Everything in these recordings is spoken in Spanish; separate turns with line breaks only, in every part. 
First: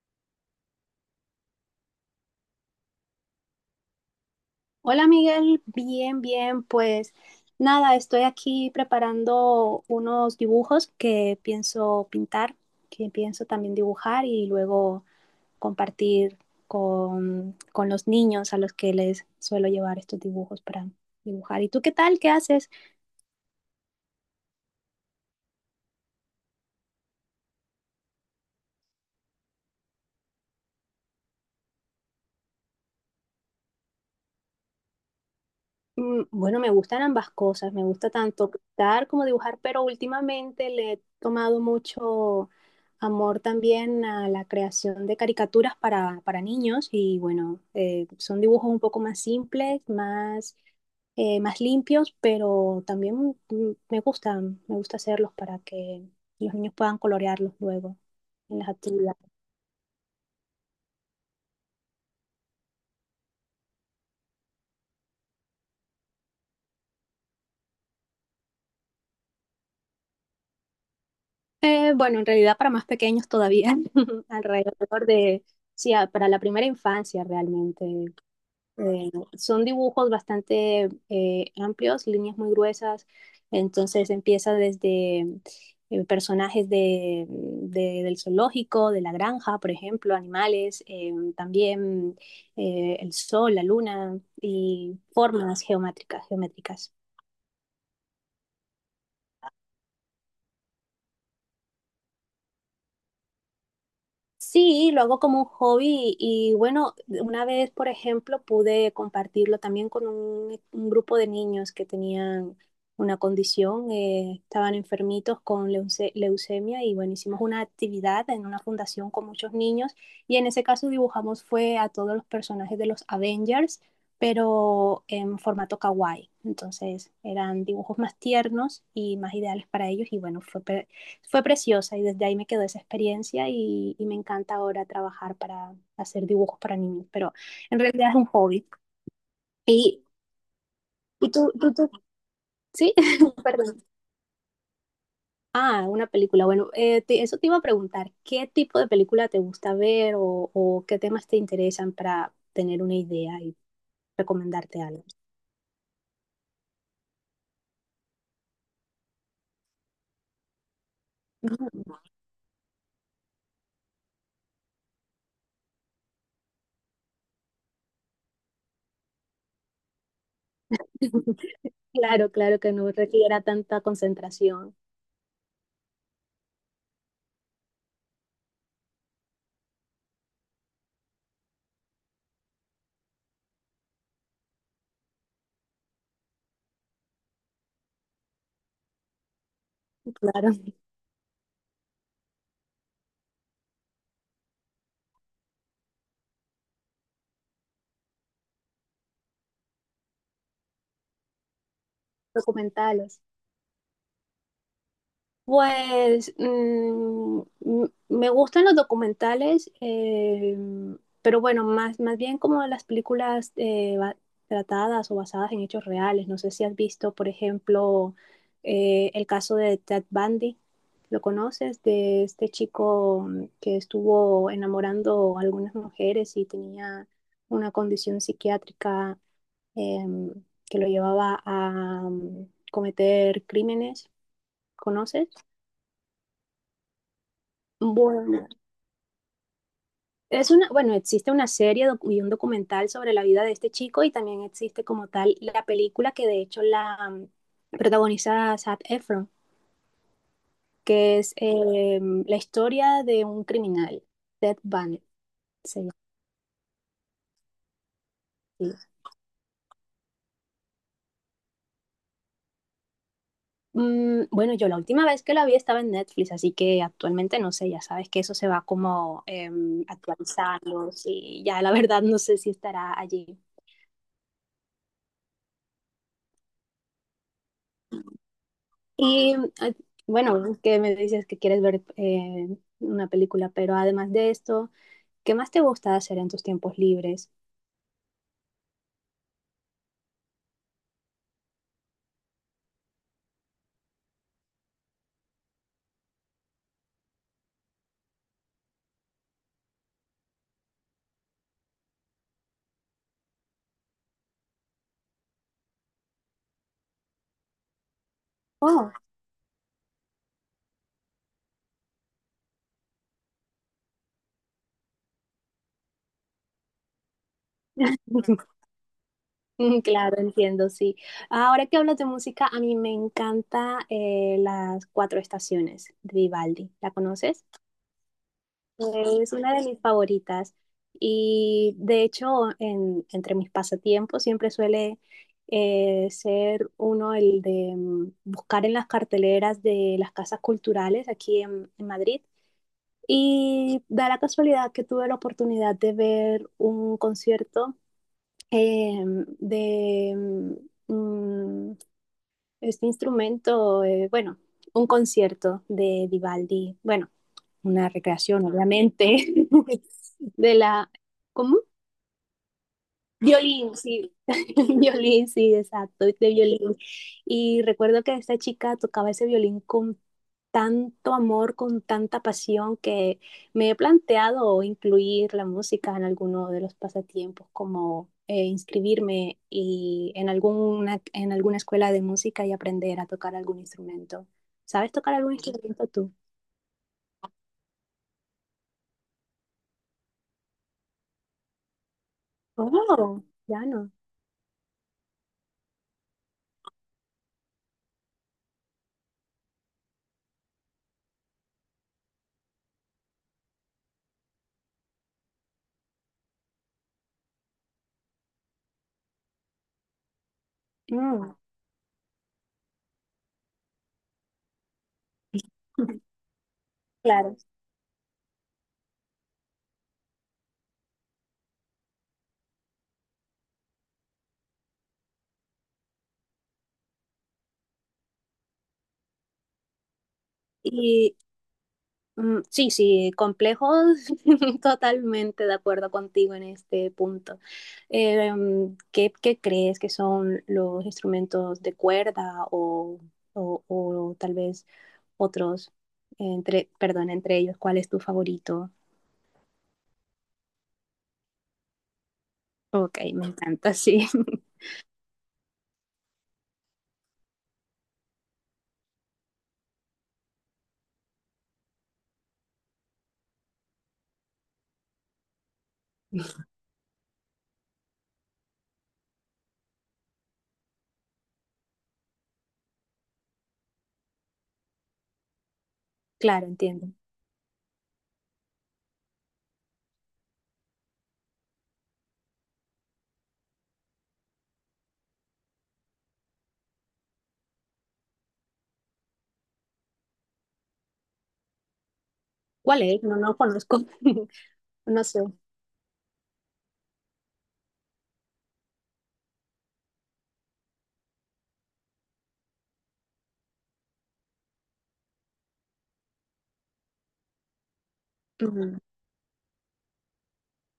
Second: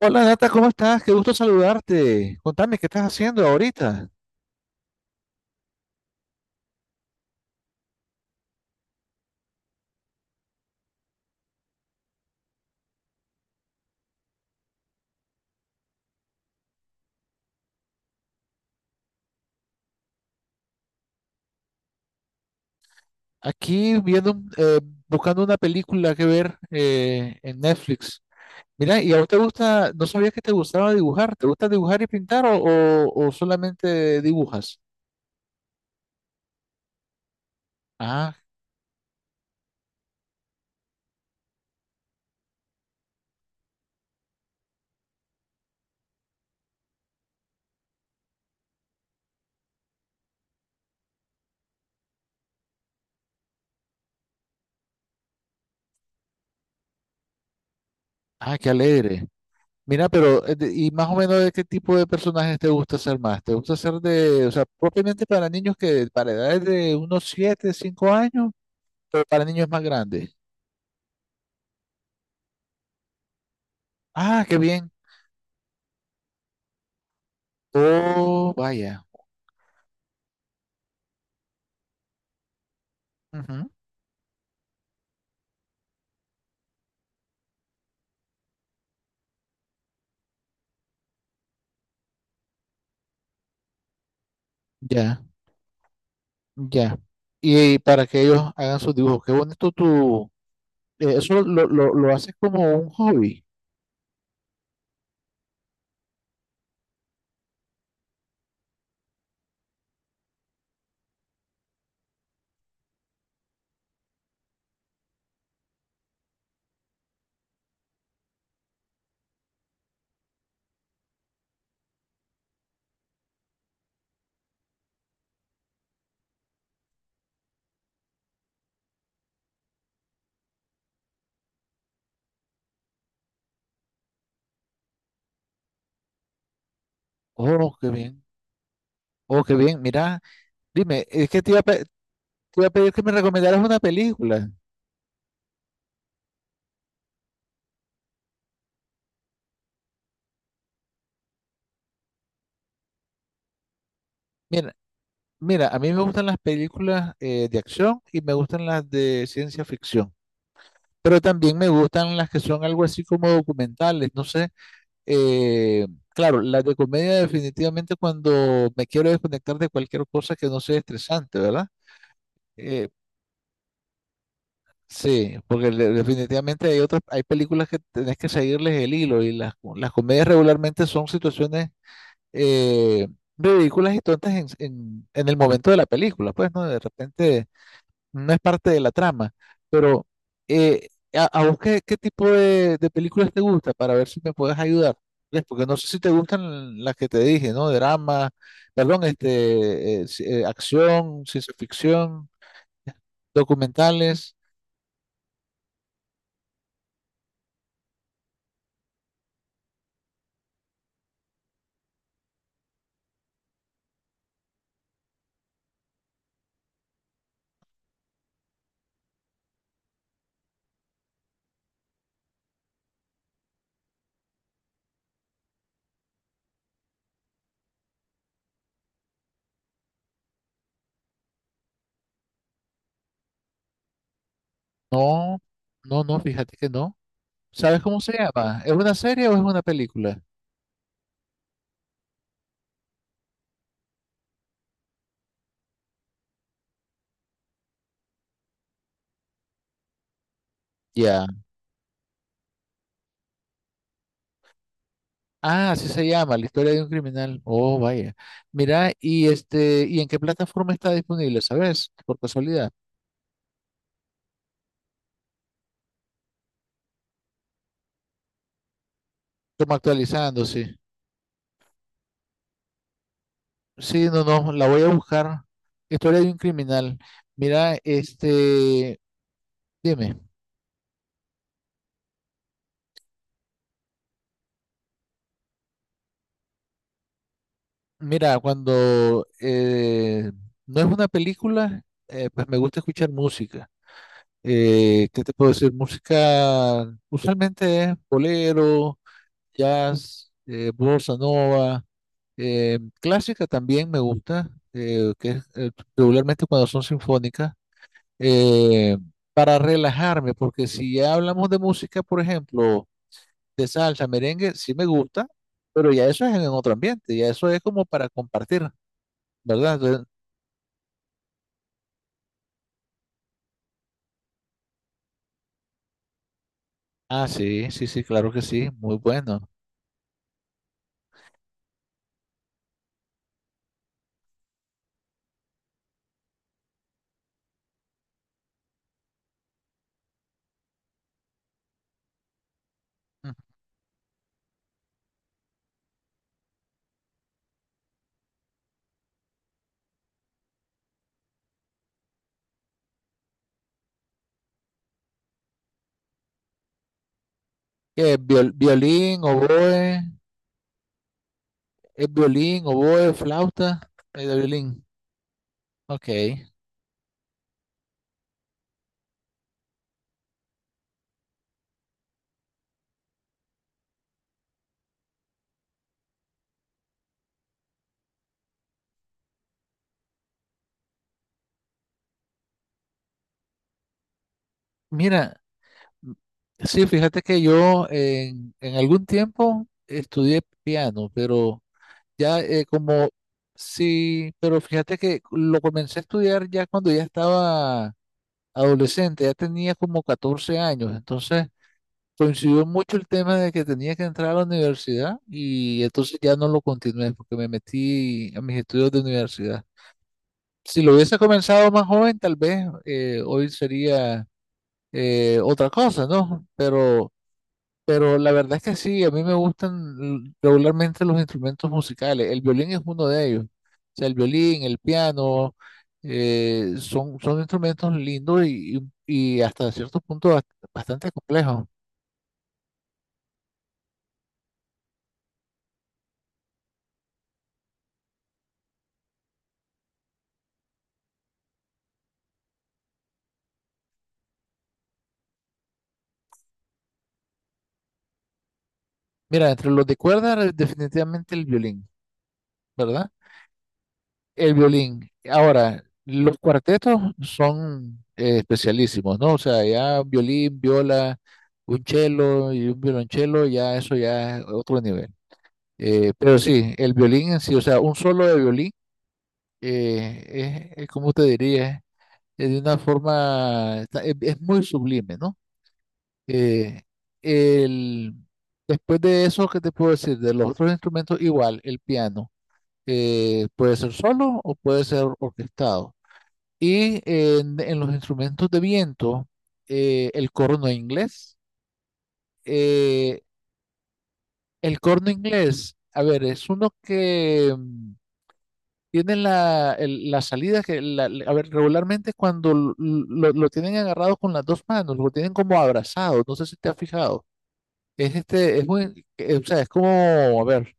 Hola Nata, ¿cómo estás? Qué gusto saludarte. Contame, ¿qué estás haciendo ahorita?
Hola Miguel, bien, bien, pues nada, estoy aquí preparando unos dibujos que pienso pintar, que pienso también dibujar y luego compartir con los niños a los que les suelo llevar estos dibujos para dibujar. ¿Y tú qué tal? ¿Qué haces?
Aquí viendo, buscando una película que ver en Netflix. Mira, ¿y a vos te gusta, no sabía que te gustaba dibujar? ¿Te gusta dibujar y pintar o solamente dibujas?
Bueno, me gustan ambas cosas, me gusta
Ah,
tanto pintar como dibujar, pero últimamente le he tomado mucho amor también a la creación de caricaturas para niños y bueno, son dibujos un poco más simples, más, más limpios, pero también me gustan, me gusta hacerlos para que los niños puedan colorearlos luego
ah,
en las
qué alegre.
actividades.
Mira, pero, ¿y más o menos de qué tipo de personajes te gusta hacer más? ¿Te gusta hacer de, o sea, propiamente para niños que, para edades de unos 7, 5 años, pero para niños más grandes?
Bueno, en realidad para más pequeños todavía,
Ah, qué bien.
alrededor de, sí, para la primera infancia realmente.
Oh, vaya.
Eh, son dibujos bastante amplios, líneas muy gruesas,
Ujú.
entonces empieza desde personajes del zoológico, de la granja, por ejemplo, animales, también el sol, la luna y
Ya,
formas geométricas, geométricas.
ya. Y para que ellos hagan sus dibujos. Qué bonito tu... Eso lo haces como un hobby.
Sí, lo hago como un hobby y bueno, una vez, por ejemplo, pude compartirlo también con un grupo de niños que tenían una condición, estaban enfermitos con leucemia y bueno, hicimos una actividad en una fundación con muchos niños y en ese caso dibujamos fue a todos los personajes de los Avengers, pero en formato kawaii. Entonces eran dibujos más tiernos y más ideales para ellos y bueno, fue preciosa y desde ahí me quedó esa experiencia y me encanta ahora trabajar para hacer dibujos para niños, pero
Oh,
en
qué
realidad es
bien.
un hobby.
Oh, qué bien.
Y,
Mira, dime, es
y
que
tú, tú,
te
tú,
iba a pedir
sí,
que me recomendaras una
perdón.
película.
Ah, una película. Bueno, eso te iba a preguntar, ¿qué tipo de película te gusta ver o qué temas te interesan para tener una idea y
Mira,
recomendarte algo?
mira, a mí me gustan las películas de acción y me gustan las de ciencia ficción. Pero también me gustan las que son algo así como documentales. No sé. Claro, las de comedia definitivamente cuando me quiero desconectar de cualquier cosa que no sea estresante, ¿verdad?
Claro, claro que
Eh,
no requiera tanta concentración.
sí, porque definitivamente hay otras, hay películas que tenés que seguirles el hilo y las comedias regularmente son situaciones eh, ridículas y tontas en el momento de la película, pues, ¿no? De repente no es parte de la trama, pero
Claro,
a vos qué tipo de películas te gusta para ver si me puedes ayudar. ¿Ves? Porque no sé si te gustan las que te dije, ¿no? Drama, perdón, este, acción, ciencia ficción,
documentales.
documentales.
Pues me gustan los documentales, pero bueno, más, más bien como las películas tratadas o basadas en hechos reales. No sé si has visto, por ejemplo, el caso de Ted Bundy. ¿Lo conoces? De este chico que estuvo enamorando a algunas mujeres y tenía una condición psiquiátrica, em, que lo llevaba a mm, cometer crímenes. ¿Conoces?
No, no, fíjate que no. ¿Sabes cómo se
Bueno,
llama? ¿Es una serie o es una película?
es una, bueno, existe una serie y un documental sobre la vida de este chico y también existe como tal la película que de hecho la protagoniza Zac Efron, que
Ya.
es la historia de un criminal, Ted Bundy
Ah,
se
así
llama
se llama, La historia de un criminal. Oh, vaya.
así.
Mira, y este, ¿y en qué plataforma está disponible, sabes? Por casualidad.
Bueno, yo la última vez que la vi estaba en Netflix, así que actualmente no sé, ya sabes que eso se va como
Como actualizando, sí.
actualizando, sí, ya la verdad no sé si estará allí.
Sí, no, no, la voy a buscar. Historia de un criminal. Mira, este,
Y ah,
dime,
bueno, que me dices que quieres ver una película, pero además de esto, ¿qué más te gusta hacer en tus tiempos libres?
mira, cuando no es una película, pues me gusta escuchar música. ¿Qué te puedo decir? Música usualmente es bolero, jazz, bossa nova, clásica también me gusta, que es regularmente cuando son sinfónicas.
Oh,
eh, para relajarme, porque si ya hablamos de música, por ejemplo, de salsa, merengue, sí me gusta, pero ya eso es en otro ambiente, ya eso es como para compartir, ¿verdad?
mm,
Entonces,
claro, entiendo, sí. Ahora que hablas de música, a mí me encanta las cuatro estaciones de Vivaldi. ¿La
ah,
conoces?
sí, sí, sí, claro que sí, muy
Eh, Es
bueno.
una de mis favoritas. Y de hecho, entre mis pasatiempos siempre suele ser uno el de buscar en las carteleras de las casas culturales aquí en Madrid.
Mm.
Y da la casualidad que tuve la oportunidad de ver un concierto eh, de mm, mm, este instrumento, bueno, un concierto de Vivaldi. Bueno, una
¿Qué?
recreación,
Violín,
obviamente,
oboe,
de la, ¿cómo?
es violín, oboe,
Violín,
flauta,
sí,
de violín.
violín, sí, exacto,
Ok,
de violín. Y recuerdo que esta chica tocaba ese violín con tanto amor, con tanta pasión, que me he planteado incluir la música en alguno de los pasatiempos, como inscribirme y en alguna escuela de música y aprender a tocar algún instrumento. ¿Sabes tocar algún
mira,
instrumento tú?
m- sí, fíjate que yo en algún tiempo estudié piano, pero... Ya eh, como,
Oh, ya no.
sí, pero fíjate que lo comencé a estudiar ya cuando ya estaba adolescente, ya tenía como 14 años, entonces coincidió mucho el tema de que tenía que entrar a la universidad y entonces ya no lo continué porque me metí a mis estudios de universidad. Si lo hubiese
Mm.
comenzado más joven, tal vez hoy sería otra cosa, ¿no?
Claro.
Pero la verdad es que sí, a mí me gustan regularmente los instrumentos musicales. El violín es uno de ellos. O sea, el violín, el piano, son instrumentos lindos y hasta cierto punto bastante
Y
complejos.
sí, sí, complejo, totalmente de acuerdo contigo en este punto. ¿Qué, qué crees que son los instrumentos de cuerda o, o tal vez otros, entre, perdón, entre ellos, ¿cuál es tu favorito?
Mira, entre los de cuerda, definitivamente el violín,
Ok,
¿verdad?
me encanta, sí.
El violín. Ahora, los cuartetos son especialísimos, ¿no? O sea, ya violín, viola, un cello y un violonchelo, ya eso ya es otro nivel. Pero sí, el violín en sí, o sea, un solo de violín, es como te diría, es de una forma, es muy sublime, ¿no?
Claro,
Eh,
entiendo.
el, después de eso, ¿qué te puedo decir? De los otros instrumentos, igual, el piano, puede ser solo o puede ser orquestado. Y en los instrumentos de viento, eh, el corno inglés,
¿Cuál es? No,
eh,
no conozco.
el
No
corno
sé.
inglés, a ver, es uno que... tienen la salida a ver, regularmente es cuando lo tienen agarrado con las dos manos, lo tienen como abrazado, no sé si te has fijado. Es este,
Ujú.
es muy, o sea, es como, a ver,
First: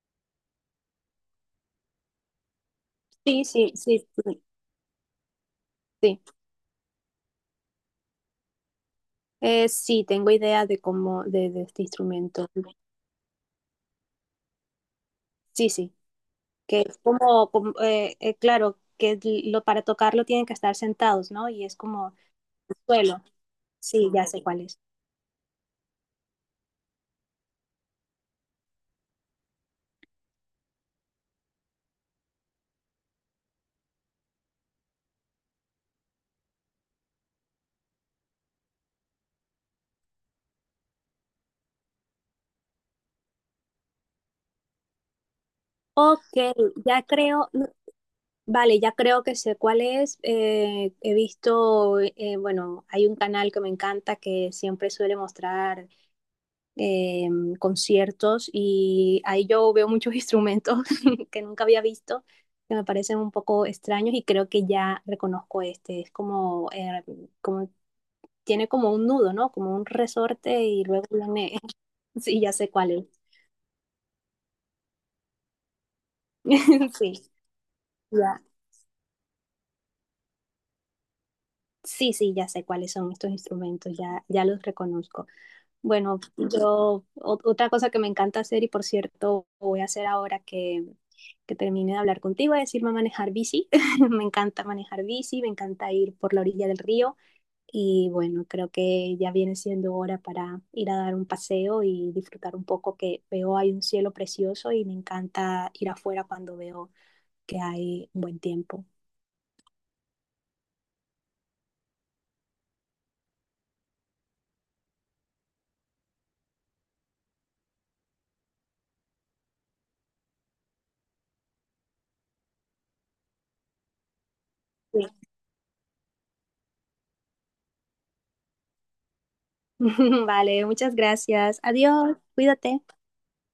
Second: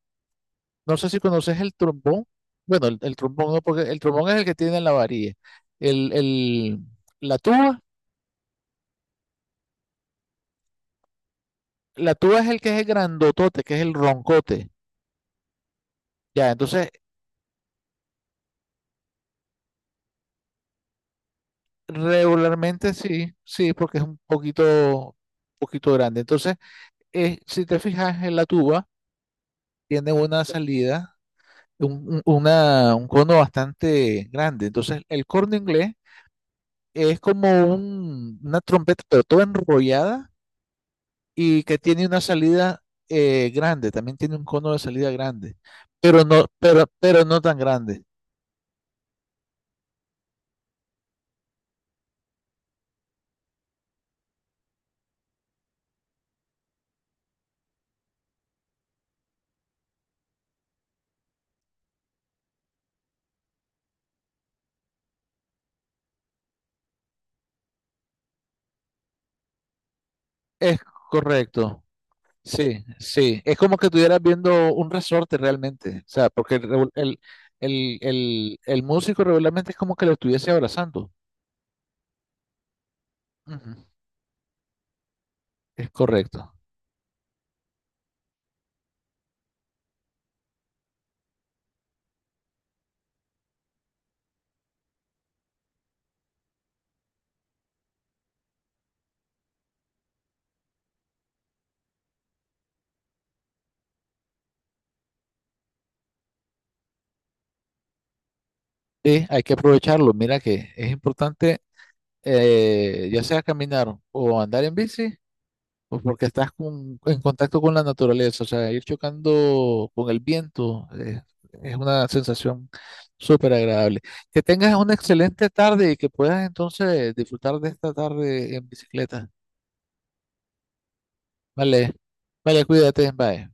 no sé si conoces el trombón. Bueno, el
Sí,
trombón no,
sí,
porque el
sí,
trombón es el que tiene la varilla. El,
sí.
el, la tuba,
Sí, tengo idea de cómo, de este
la tuba es
instrumento.
el que es el grandotote, que es el roncote.
Sí, sí,
Ya,
que
entonces,
es como, como, claro, que lo, para tocarlo tienen que estar sentados, ¿no? Y es como
regularmente
suelo.
sí, sí, porque es
Sí,
un
ya sé cuál es.
poquito, poquito grande. Entonces, si te fijas en la tuba, tiene una salida, un cono bastante grande. Entonces, el corno inglés es como una trompeta, pero toda enrollada y que tiene una salida grande, también tiene un cono de salida grande,
Ok, ya
pero no
creo,
tan grande.
vale, ya creo que sé cuál es. He visto, bueno, hay un canal que me encanta que siempre suele mostrar eh, conciertos y ahí yo veo muchos instrumentos que nunca había visto, que me parecen un poco extraños y creo que ya reconozco este, es como, como tiene como un nudo, ¿no? Como un resorte
Es
y luego lo
correcto.
sí, ya sé
Sí,
cuál es.
sí, es como que estuvieras viendo un resorte realmente, o sea, porque el, revol-
Sí, ya.
el músico regularmente es como que lo estuviese abrazando.
Sí, sí, ya sé cuáles son estos
Ujú.
instrumentos, ya, ya los reconozco.
Es
Bueno,
correcto.
yo otra cosa que me encanta hacer y por cierto voy a hacer ahora que termine de hablar contigo es irme a manejar bici. Me encanta manejar bici, me encanta ir por la orilla del río y bueno, creo que ya viene siendo hora para ir a dar un paseo y disfrutar un poco que veo hay un cielo precioso y me encanta ir afuera cuando veo que hay un buen tiempo.
Sí, hay que aprovecharlo. Mira que es importante, ya sea caminar o andar en bici, o porque estás en contacto con la naturaleza, o sea, ir chocando con el viento, es una sensación súper agradable. Que tengas una
Sí.
excelente tarde y que puedas entonces disfrutar de esta tarde en bicicleta.
Vale, muchas gracias.
Vale,
Adiós,
vale,
cuídate.
cuídate, bye.